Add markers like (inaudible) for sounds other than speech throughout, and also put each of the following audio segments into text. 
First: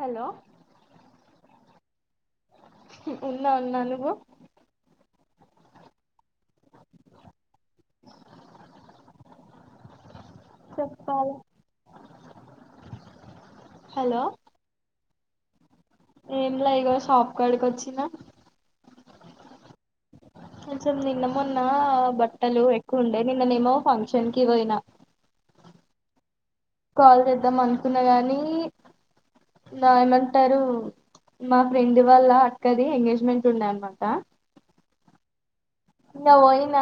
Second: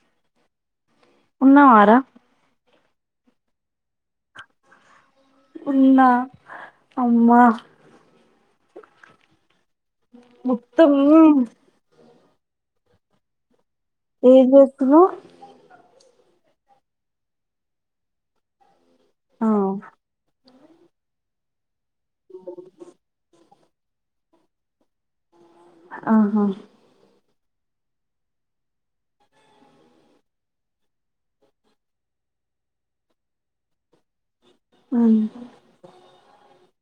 Hello ఉన్నావారా ఉన్నా ఉన్నా నువ్వు ఉన్నా అమ్మా మొత్తం చెప్పాలి హలో ఏం చేస్తున్నావ్ ఏం లే ఇగో షాప్ కాడికి వచ్చినా ఆ అసలు నిన్న మొన్న బట్టలు ఎక్కువ ఉండే నిన్ననేమో ఫంక్షన్ కి పోయినా ఆహా కాల్ చేద్దాం అనుకున్న గాని నా ఏమంటారు మా ఫ్రెండ్ వాల్ళ అక్కది ఎంగేజ్మెంట్ ఉన్నాయమ్మాట అ (unintelligible) ఇంగా పోయినా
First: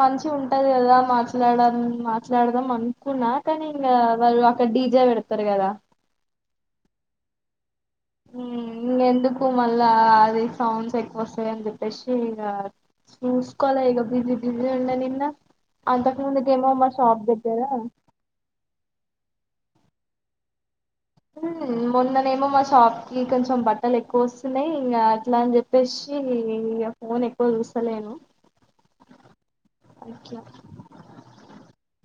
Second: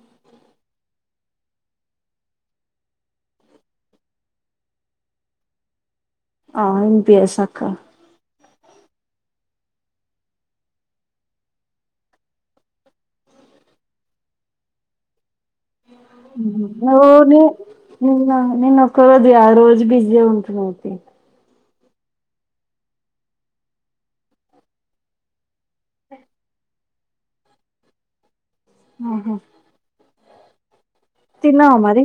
మంచి ఉంటది కదా మాట్లాడ మాట్లాడదాం అనుకున్నా పక్క ఇంగా వాళ్ళు అక్కడ డీజే పెడతారు కదా ఆ ఎంపిఎస్ అక్క ఇంగా ఎందుకు మళ్ళా అది సౌండ్స్ ఎక్కువ వస్తాయ అని చెప్పేసి చూస్కోల ఈగ బిజి బిజి ఉండే నిన్న అంతకు ముందుకేమో మా నువ్వు షాప్ నీ దగ్గర నిన్న నిన్నొక్కరోజు కాద్ రోజు బిజి ఉంటున్నావ్ తి హే మొన్ననేమో మా షాప్ కి కొంచెం బట్టలు ఎక్కువ వస్తున్నాయి ఇంకా అట్లా అని చెప్పేసి నేన్ ఇగ ఫోన్ ఎక్కువ చూస్తలేను ఉహు ఐక్య తన్నావా మరి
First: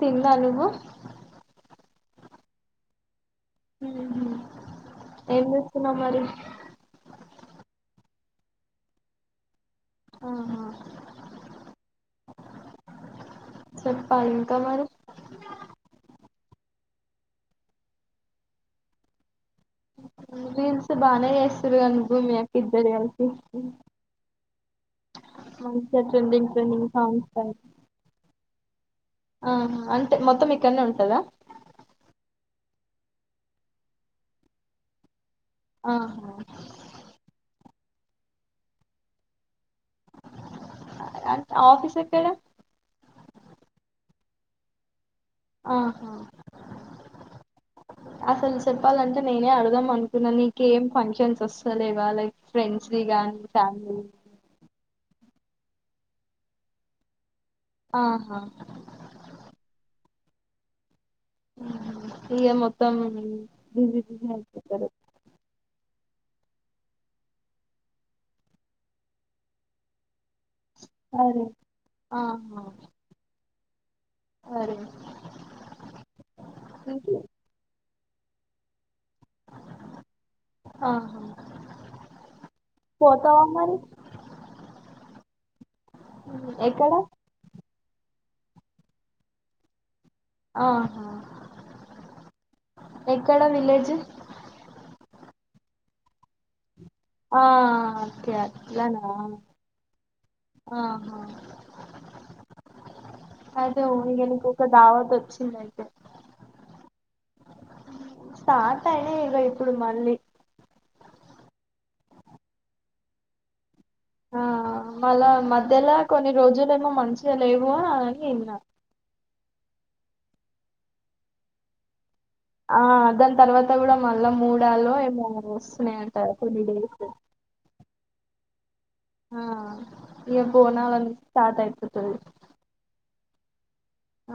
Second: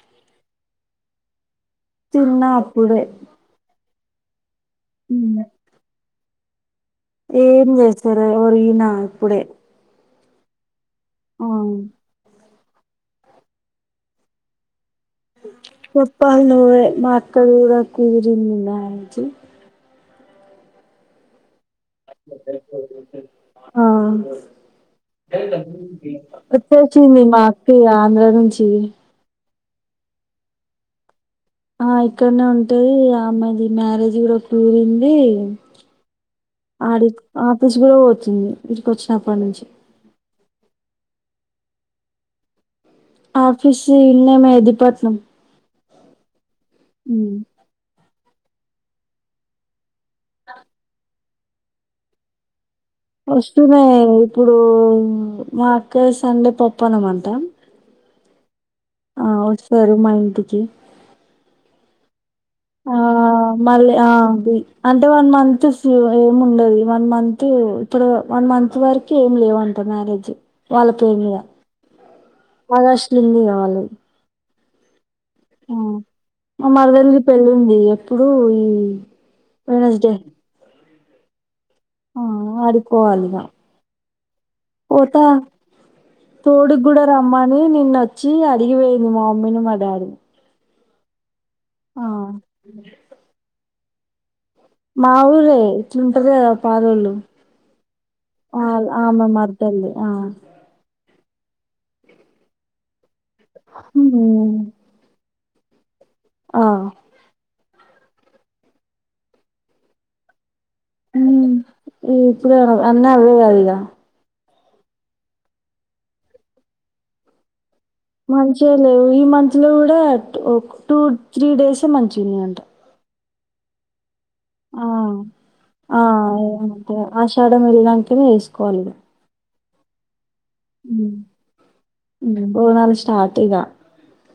తిన్న నువ్వు తిన్నా అప్పుడే ఉహు ఏం చేస్తున్నావ్ మరి ఏం జెసెలే ఒరిగినా ఇప్పుడే ఆహా ఆ చెప్ప ఇంకా మరి చెప్పాలి నువ్వే మా అక్కది కూడా కుదిరింది మ్యాచ్ నువ్ రిల్సు బానే ఎస్ ఆ మంచిగా ట్రెండింగ్ వచ్చ ట్రెండింగ్ వచ్చింది సాంగ్స్ మా పైన అక్క ఇగ ఆంధ్ర నుంచి ఆహా అంటే మొత్తం ఇక్కన్నే ఉంటదా ఆ ఇక్కడనే ఉంటది ఆ అమ్మాయిది మ్యారేజ్ కూడా కుదిరింది ఆహా ఆడి ఆఫీస్ కూడా పోవచ్చింది ఇడికి వచ్చినప్పటి నుంచి కాద్ ఆఫీస్ ఎక్కడ ఆఫీస్ ఇల్నే మేదిపట్నం ఆహా అసలు చెప్పాలంటే నేనే అడదాం అనుకు కున్నె నీక ఏం ఫంక్షన్స్ వస్తాలేవా లైక్ ఫ్రెండ్స్ వి గానీ వస్తునై ఫ్యామిలీ ఇప్పుడు మా అక్క సండే పప్పనమంటాం ఆహా ఆ వస్తారు మా ఇంటికి ఇగ మొత్తం ఆ మళ్ళీ బిజీ ఆ బిజీ అది అయిపోతారు అంటే వన్ మంత్ ఫీవ ఏం ఉండదు ఈ వన్ మంత్ ఇప్పుడు వన్ మంత్ వరకు ఏమి లేవంట మ్యారేజ్ వాళ్ళ పేరు మీద అరే ఆహా వరశలు ఉందిగా వాళ్ళ అరే ఉమ్ మా ఇంకే మరదలది పళ్ల్ ఉంది ఏప్ ప్పుడు ఈ వెనస్డే ఆహా ఆ ఆడిపోవాలి పోతావా మరి అ ఉమ్, ఎక్కడ తొడుగూడా రమ్మనీ నేను నిన్న వచ్చి అడిగిపోయింది మా మమ్మీని మా డాడీని అహా ఆ ఎక్కడ విలేజ్ మాఊరే ఇంట్లుంటది గద పాలొల్లు ఆ ఓకే అట్లనా ఆమె మా మర్దల్ది ఆ ఆహా అయితే ఊరిగా హ్మ్ నీకొక ధావత్ వచ్చింది అయితే ఆ స్టార్ట్ అయినా ఇగ ఇప్పుడు మళ్ళీ ఉమ్ ఇప్పుడ అన్నీ అవే కాద ఇగ ఆ మళ్ళ మధ్యలో కొన్ని రోజులు ఏమో మంచిగా లేవు అని విన్నా మంచిగ లేవు ఈ మంత్ లో కూడా టూ త్రీ డేసే మంచి గున్నాయంట ఆ దాని తర్వాత కూడా మళ్ళా మూడల్లో ఏమో ఆ వస్తున్నాయంటారు కొన్ని డేస్ తిని ఏసుకోవాలి ఇగ ఆ ఇక బోనాల హ్మ్ స్టార్ట్ అయిపోతది బోనాలు స్టార్ట్ ఇగ ఆ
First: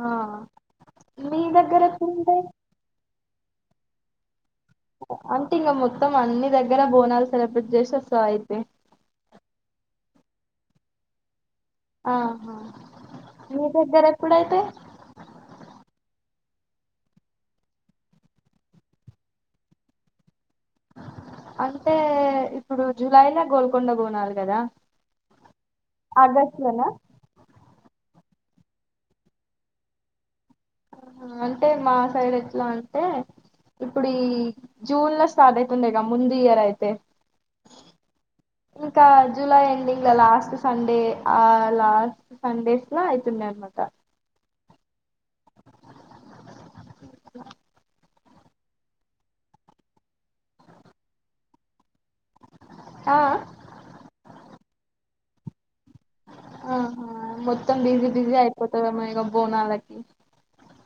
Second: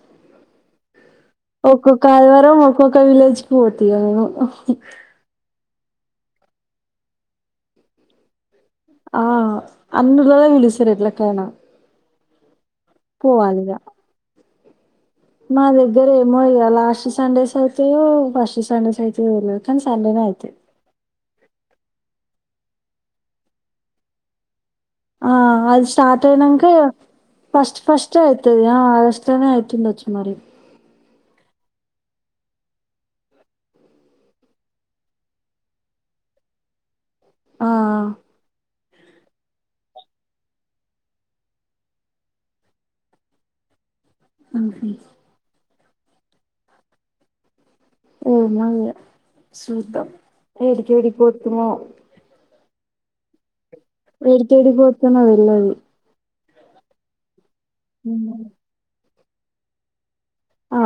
మీ దగ్గర ఒక్కొక్క ఎప్పుడుంటాయి ఆదివారం ఒక్కొక్క విలేజ్కి పోత ఇగ నేను అంటే ఇంగ మొత్తం అన్ని దగ్గర బోనాలు సెలబ్రేట్ చేస్సోసా అయితే ఆ అన్నిఒర్ల్లు పిలుస్తారు ఎట్లకైన ఆహా మీ దగ్గర ఎప్పుడయితయి మా దగ్గర ఏమో ఇగ లాస్ట్ సండేస్ అయితయో ఫస్ట్ సండేస్ అయితయో తెల్వదు కానీ సండేనే అయితాయి అంటే ఇప్పుడు జూలై లో గోల్కొండ బోనాలు కదా ఆ అది స్టార్ట్ ఆగస్టు అయినంక ఇగ లోనా ఫస్ట్ ఫస్ట్ స్ట్ అయితది ఆగస్టు లోనే అయితుంది చ్చు మరి ఆ అంటే మా సైడ్ ఎట్లా అంటే ఇప్పుడు ఈ జూన్ లో స్టార్ట్ అయితుండే గా ముందు ఇయర్ అయితే ఆ ఇంకా జూలై ఎండింగ్ గ్ల లాస్ట్ సండే ఆ లాస్ట్ సండేస్ లో అయితుండె అనమాట హ్మ్ హు ఏ మా సూతం ఏడిక ఏడి పోతుమ ఆ ఆ ఏడీకి ఏడీకి పోతున్నవే (unintelligible) ఆహా మొత్తం బిజీ బిజీ అయిపోతదేమో ఇగ బోనాలకి ఆ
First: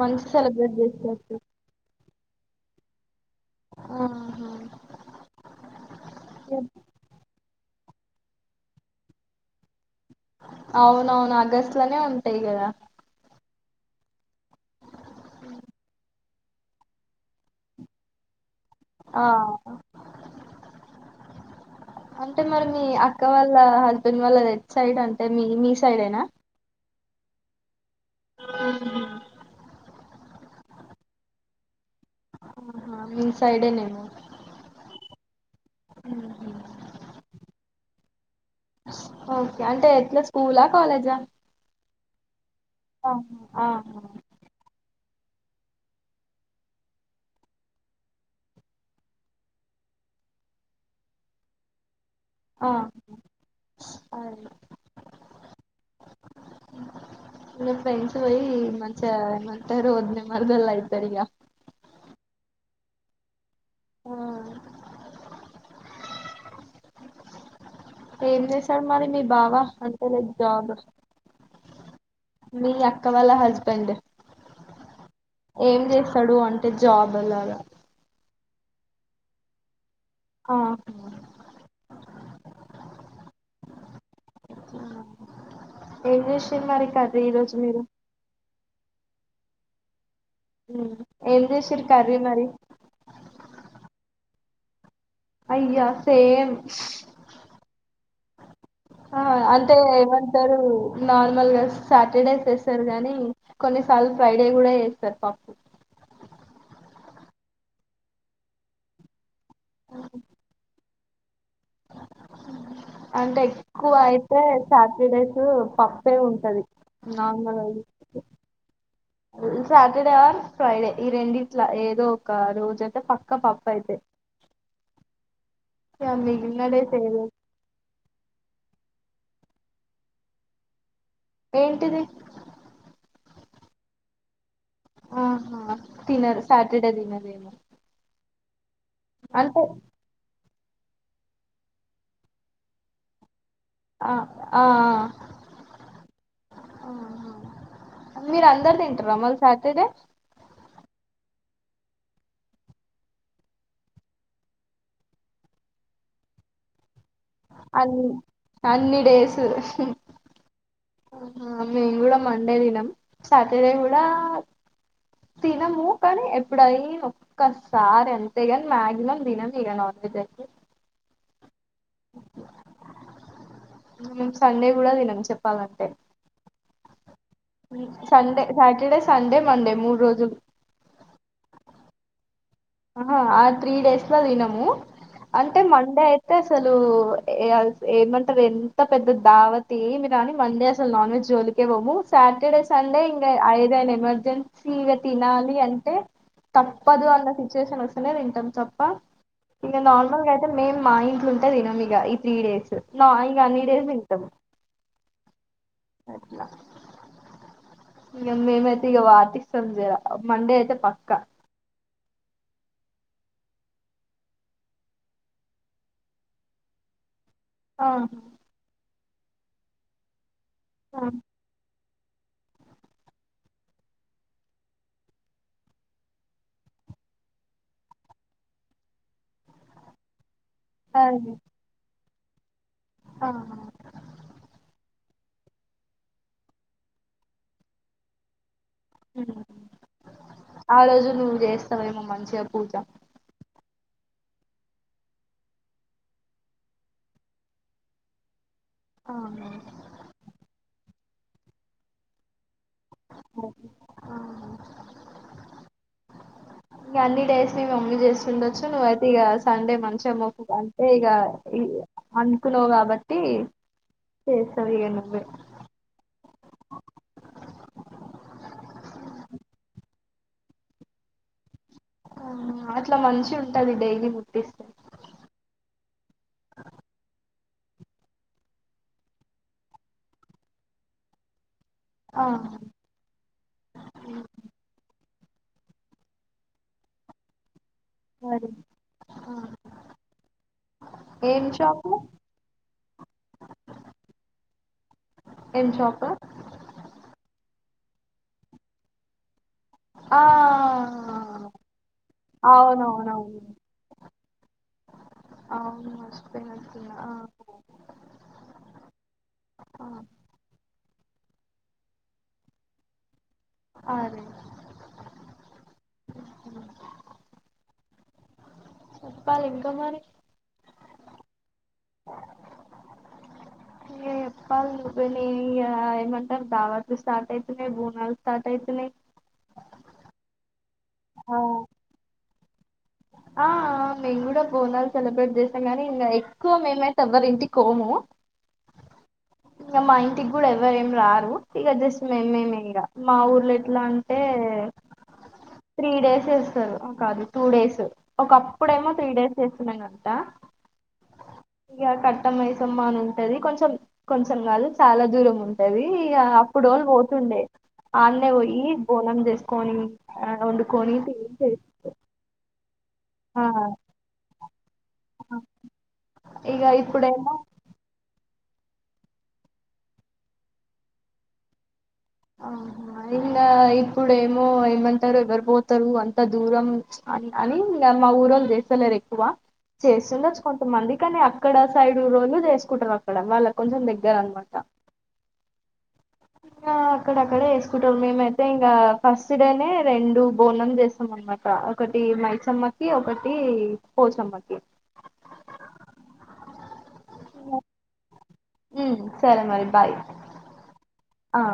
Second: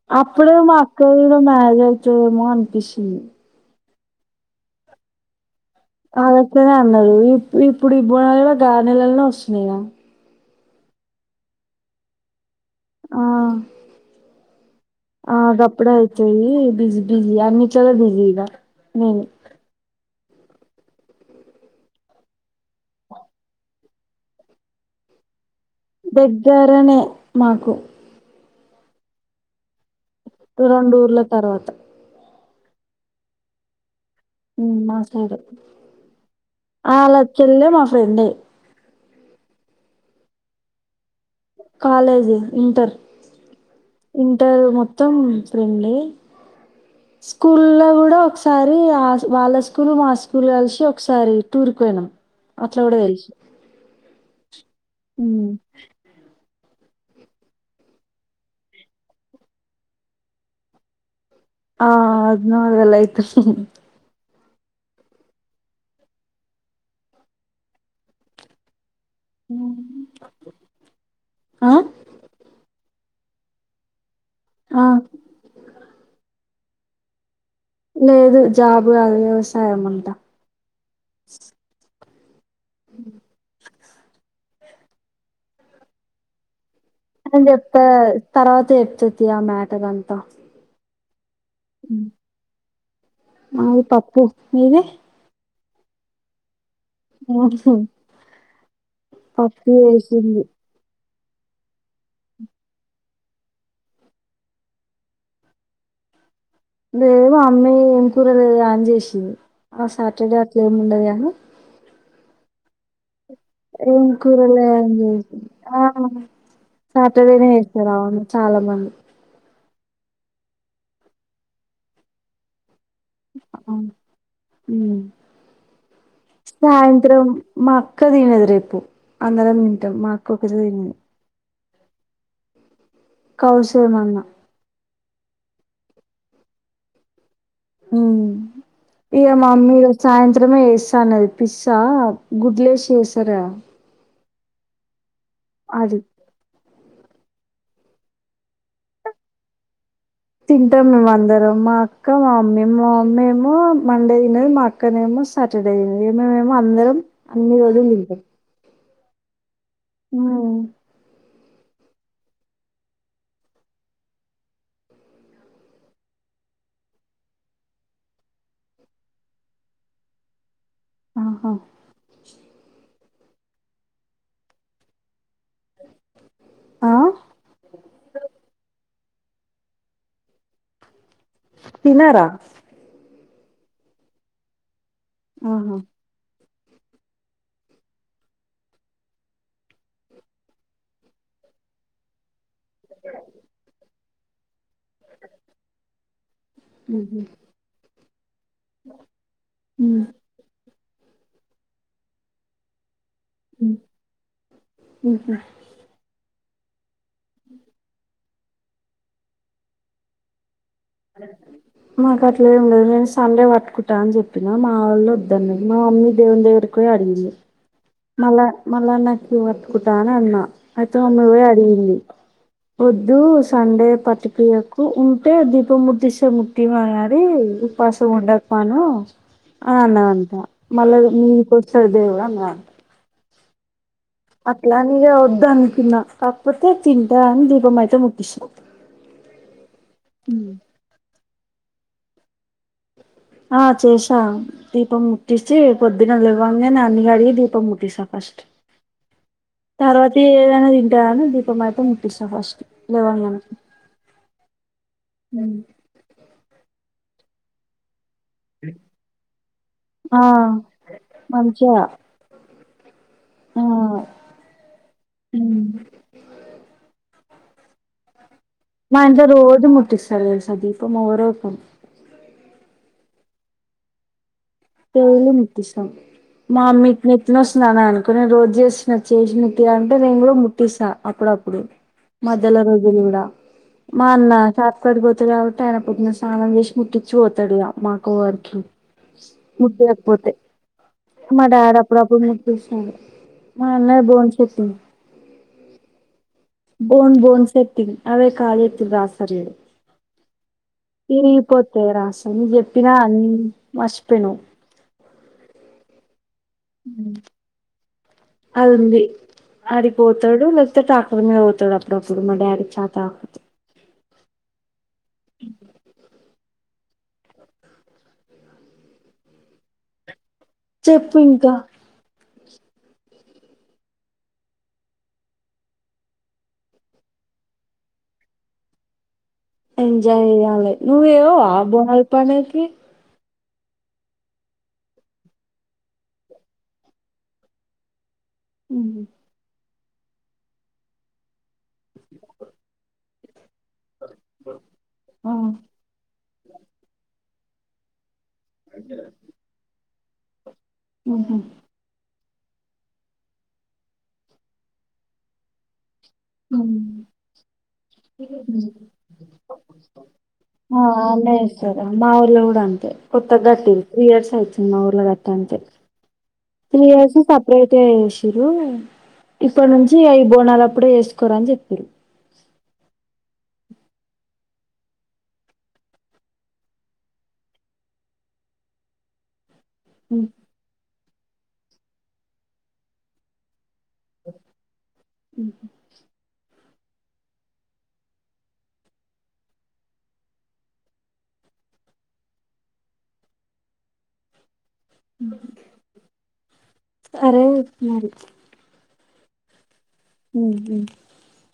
మంచి అప్పుడు సెలబ్రేట్ మాకు ఇంగ చేస్తారు బాగై చు ఏమో అనిపిస్తుంది ఆహా ఆగస్ట్ లోనే అన్నరు ఇప్ ఇప్పుడు ఇబ్ బోనలో గగా నెలనే వస్తున్నాయి ఇగ అవునవును ఆగస్ట్లోనే ఉంటాయి గద ఆ గప్పుడే చయి బిజి బిజి అన్నింట్లలో బిజి ఇగ నేను ఆ అంటే మరి మీ అక్క వాళ్ళ హస్బెండ్ వాళ్ళ రెడ్ సైడ్ అంటే మీ మీ సైడేనా దెగ్గరనే మాకు హ్మ్ హు రోండుర్ల తర్వాత ఆహా మీ సైడే నేమో మ్మ్ మా సైడే అలాచ్చళ్లే మా ఫ్రెండే ఓకే అంటే ఎట్లా స్కూలా కాలేజా కాలేజీ ఇంటర్ ఆహా ఆహా ఇంటర్ మొత్తం ఫ్రెండే స్కూల్ లో కూడా ఒకసారి ఆ వాళ్ళ స్కూల్ మా స్కూల్ కలిసి ఒకసారి టూర్ కి పోయినాం అట్ల కూడా తెలుసు ఆ అదే మ్మ్ గ ఇ ఫ్రెండ్స్ పోయి మంచిగ ఏమంటారు ద్ మరదల్ అయితారు ఇగ ఆ అదిన మరదల్లు అయితారు ఆ ఎం చేశాడు మరి మీ బావా అంతేలే జాబ్ ఆ మీ అక్క వాళ్ళ హస్బెండ్ ఆ! ఏం చేస్తాడు అంట జాబ్ అలగా లేదు జాబు అ వ్యవసాయం అంటా ఆ ఉ ఏంచేస్తారు మళ్లీ అ చెప్తా తర్వాత చెప్తతి ఆ మ్యాటర్ అంతా ఏం చేసిర్రు కర్రీ మరి మాది పప్పు మీరే అయ్యా సేమ్ ఆ పప్పు అంటే చేసింది. ఏమంటారు నార్మల్ గా సాటర్డేస్ వేస్తారు గానీ కొన్నిసార్లు ఫ్రైడే కూడా వేస్తారు పప్పు జ లేేవు ఆ అమ్మాయి ఏం కూరలే అని చేసింది ఆ సాటర్డే అట్ల ఏమి ఉండదు ఆ అంటే ఎక్కువ అయితే ఏంకూరల సాటర్డేస్ పప్పే ఉంటది సాటర్డేనే నార్మల్ హతార అవు చాలా మంది సాటర్డే ఆర్ ఫ్రైడే ఈ రెండిట్ల ఏదో ఒక రోజు పక్క పప్పు అవును అయితే హ్మ్. ఇగ మిగిలిన డేస్ ఏదో సాయంత్రం మ అక్క (unintelligible) అందర మనింట మాకు ఒకటి తరింది ఏంటిది కౌశలమన్న ఆహా తినరు సాటర్ డే తినరేమో ఇ అంటే మమీ ర సాయ మాత్రమే వేస్తానుది పిజ్సా గుడ్లేసి చేసారా ఆ ఆ అది మీరు అందరు తింటారు అమ్మలు స అతతే తింటాం మేము అందరం మా అక్క మా మమ్మీ మా మమ్మీ ఏమో మండే తినేది మా అక్కనే ఏమో సాటర్డేమ మేమ అందరం అన్ని రోజు రేసూ హ ఆ మేము కూడా మండే దినం సాటర్ డే కూడా తినము కానీ ఎప్పుడయి ఒక్కసారి అంతేగాని మ్యాగసిమం దినం ఇరన అయితే ఆహా సండే కూడాదినం చెప్ప ఆ సండే సాటర్డే సండే మండే మూడు రోజులు తినారా ఆ ఆ త్రీ డేస్ లో తినము అంటే ఆహా మండే అయితే ఐతే అసలు ఏమంటర్ ఎంత పెద్ద దావతేమి రాని మండే అసలు నాన్ వెజ్ జోలికి పోము సాటర్డే సండే ఇంకా ఐదైనా ఎమర్జెన్సీ ఇగ తినాలి అంటే తప్పదు ఉహు అన్న సి వాలొస్తలేరు వింటం తప్పా ఇగ ఉమ్. నార్మల్ గైతే మే మా ఇంట్లొ ఉంటే తినమిగ ఈ త్రీ డేస్ నా ఇ అన్ని డేస్ ఇంటము ఉహు అట్లా ఇగ మేమైతే ఇక పాటిస్తం జరా మండే అయితే పక్కా మాగ లే లేదు నేను సండే పట్టుకుంటా అని చెప్పినా మా వాళ్ళ వద్దదున్న మా మమ్మీ దేవుని దగ్గరకి అడిగింది ఆహా మళ్ళా మళ్ళా నాకి పట్కుంటా అని అన్న అయితే ఆ ను్వే అడిగింది వద్దు సండే పతికయకు ఉంటే ది ఇప్పు ముదిశ ముట్టటి మారి ఉ పాసం ఉండ పన ఆ నంటా మళ్ళీ మీ (unintelligible) అదే న్నమాట ఆహా అట్లానే ఇగ వద్దనుకున్నా కాకపోతే తింటా అని దీపం అయితే ముటిస్త ఆ రోజు నువ్ చేస్తావేమో మంచిగ పూజ ఆ చేసా దీపం ముట్టిచి పొద్దున్న లేవంగనే అన్ని కడిగి దీపం ముట్టిస్తా ఫస్ట్ తర్వాతకి ఏదనా తింటా గానీ దీపం అయితే ముటిస్తా ఫస్ట్ లేవాను ఇం అన్ని డేస్ని మంగ చేస్తాం చూండొచ్చు నువ్వయితే ఇక సండే మంచి ఆ మొకు అంటే ఇక మంచిగా అనుకున్నావు్ కాబట్టి ఆ సరగా నుంది నా ఇంతా రోజ ముటికి స సదీపమా రక్క అట్లా మంచిగ ఉంటది డైలీ ముట్టిస్తే తేలు నితసం మా అమ్మీకి నెత్తనొస్తుంది అని అనుకుని రోజు చేసిన చేసినతే అంటే నేను కూడా ముట్టిస్తా అప్పుడప్పు ఆ, మధలో రోజ మా అట్ కాబట్టి అయిన పొద్దున స్నానం చేసి ముట్టిచి పోతడిగ మాకు మరి వారికి ఆ, ముటి ఆక్పోతే మా ఏం డాడ్ షాపు అప్పుడప్పుడు ముటిస్తుండే మా అన్నయ బోం చేతుండు ఎం షాపు బోన్ బోన్ సెటింగ్ అవే కాల నొపులకి‌ రాస్తారు చూడు ఆ తరిగిపోతే రాసని చెప్పినా అ అవునవునవును మచ్చపోను అవును మ మ్ అదుంది ఆ, అడికిపోతాడు లేకపోతే అ బండి మీద పోతాడు అప్పుడప్పుడు మా డాడీ చాత అ అ చెప్పాలి ఇంక మరి చెప్పు ఇంకా చెప్పాల చపోయినా ఇ ఏమంటారు దావట్లు స్టార్ట్ అయితున్నాయి బోనాలు స్టార్ట్ అవుతున్నాయి ఎంజాయ్ చేయాలే నువ్వు చేయవా బోనాల్ పండగకి ఆ మేం కూడా బోనాలు సెలబ్రేట్ చేస్తాం కానీ ఇంకా ఎక్కువ మేమైతే ఎవ్వరి ఇంటికి పోము మ్ హూ ఇంగ మా ఇంటికి కూడా ఎవ్వరేం రారు ఇగ జస్ట్ మేమేమె ఇగ మా ఊర్లో ఎట్లా అంటే ఆ త్రీ డేస్ ఇస్తరూ కాదు టూ డేస్ ఒకప్పుడేమో త్రీ డేస్ చేస్తుండేనంటా ఉహా పట్టమైసమ్మా అని ఉంటది కొంచెం కొంచెం కాదు చాలా దూరం ఉంటది ఇగ అప్పుడోళ్ళు ఉమ్. పోతుండే ఆడన్నే పోయి బోనం చేసుకొని ఆ ఆ వండుకొని తినేసొస్తరు కొత్తగా గట్టిది త్రీ ఇయర్స్ అయితు మా ఊర్లో గట్ట అంతే ఇగ త్రీ ఇయర్స్ ఇప్పుడేమో సెపరేటే చే ఇప్పటి నుంచి అవి బోనాాల అప్పుడే వేసుకోరా అని చెప్పారు ఆ ఐన ఇప్పుడు ఏమో ఏమంటారు ఎవరు పోతారు అంత దూరం అన్ అని ఇంగా మా ఊరోళ్ళు చేస్తలేరు ఎక్కువ చేస్తుండొచ్చు కొంతమంది కానీ అక్కడ సైడ్ ఊరోళ్లు చేసుకుంటారు అక్కడ వాళ్ళకు కొంచం దగ్గర అన్నమాట అక్కడ అక్కడే వేసుకుంటరు మేమైతే ఇంగా ఫస్ట్ డేనే రెండు బోనం చేస్తాం అన్నమాట ఒకటి ఒకటి మైసమ్మకి ఒకటి పోచమ్మకి సరే మరి ఉమ్, సరే మరి బాయ్ హు హు ఆ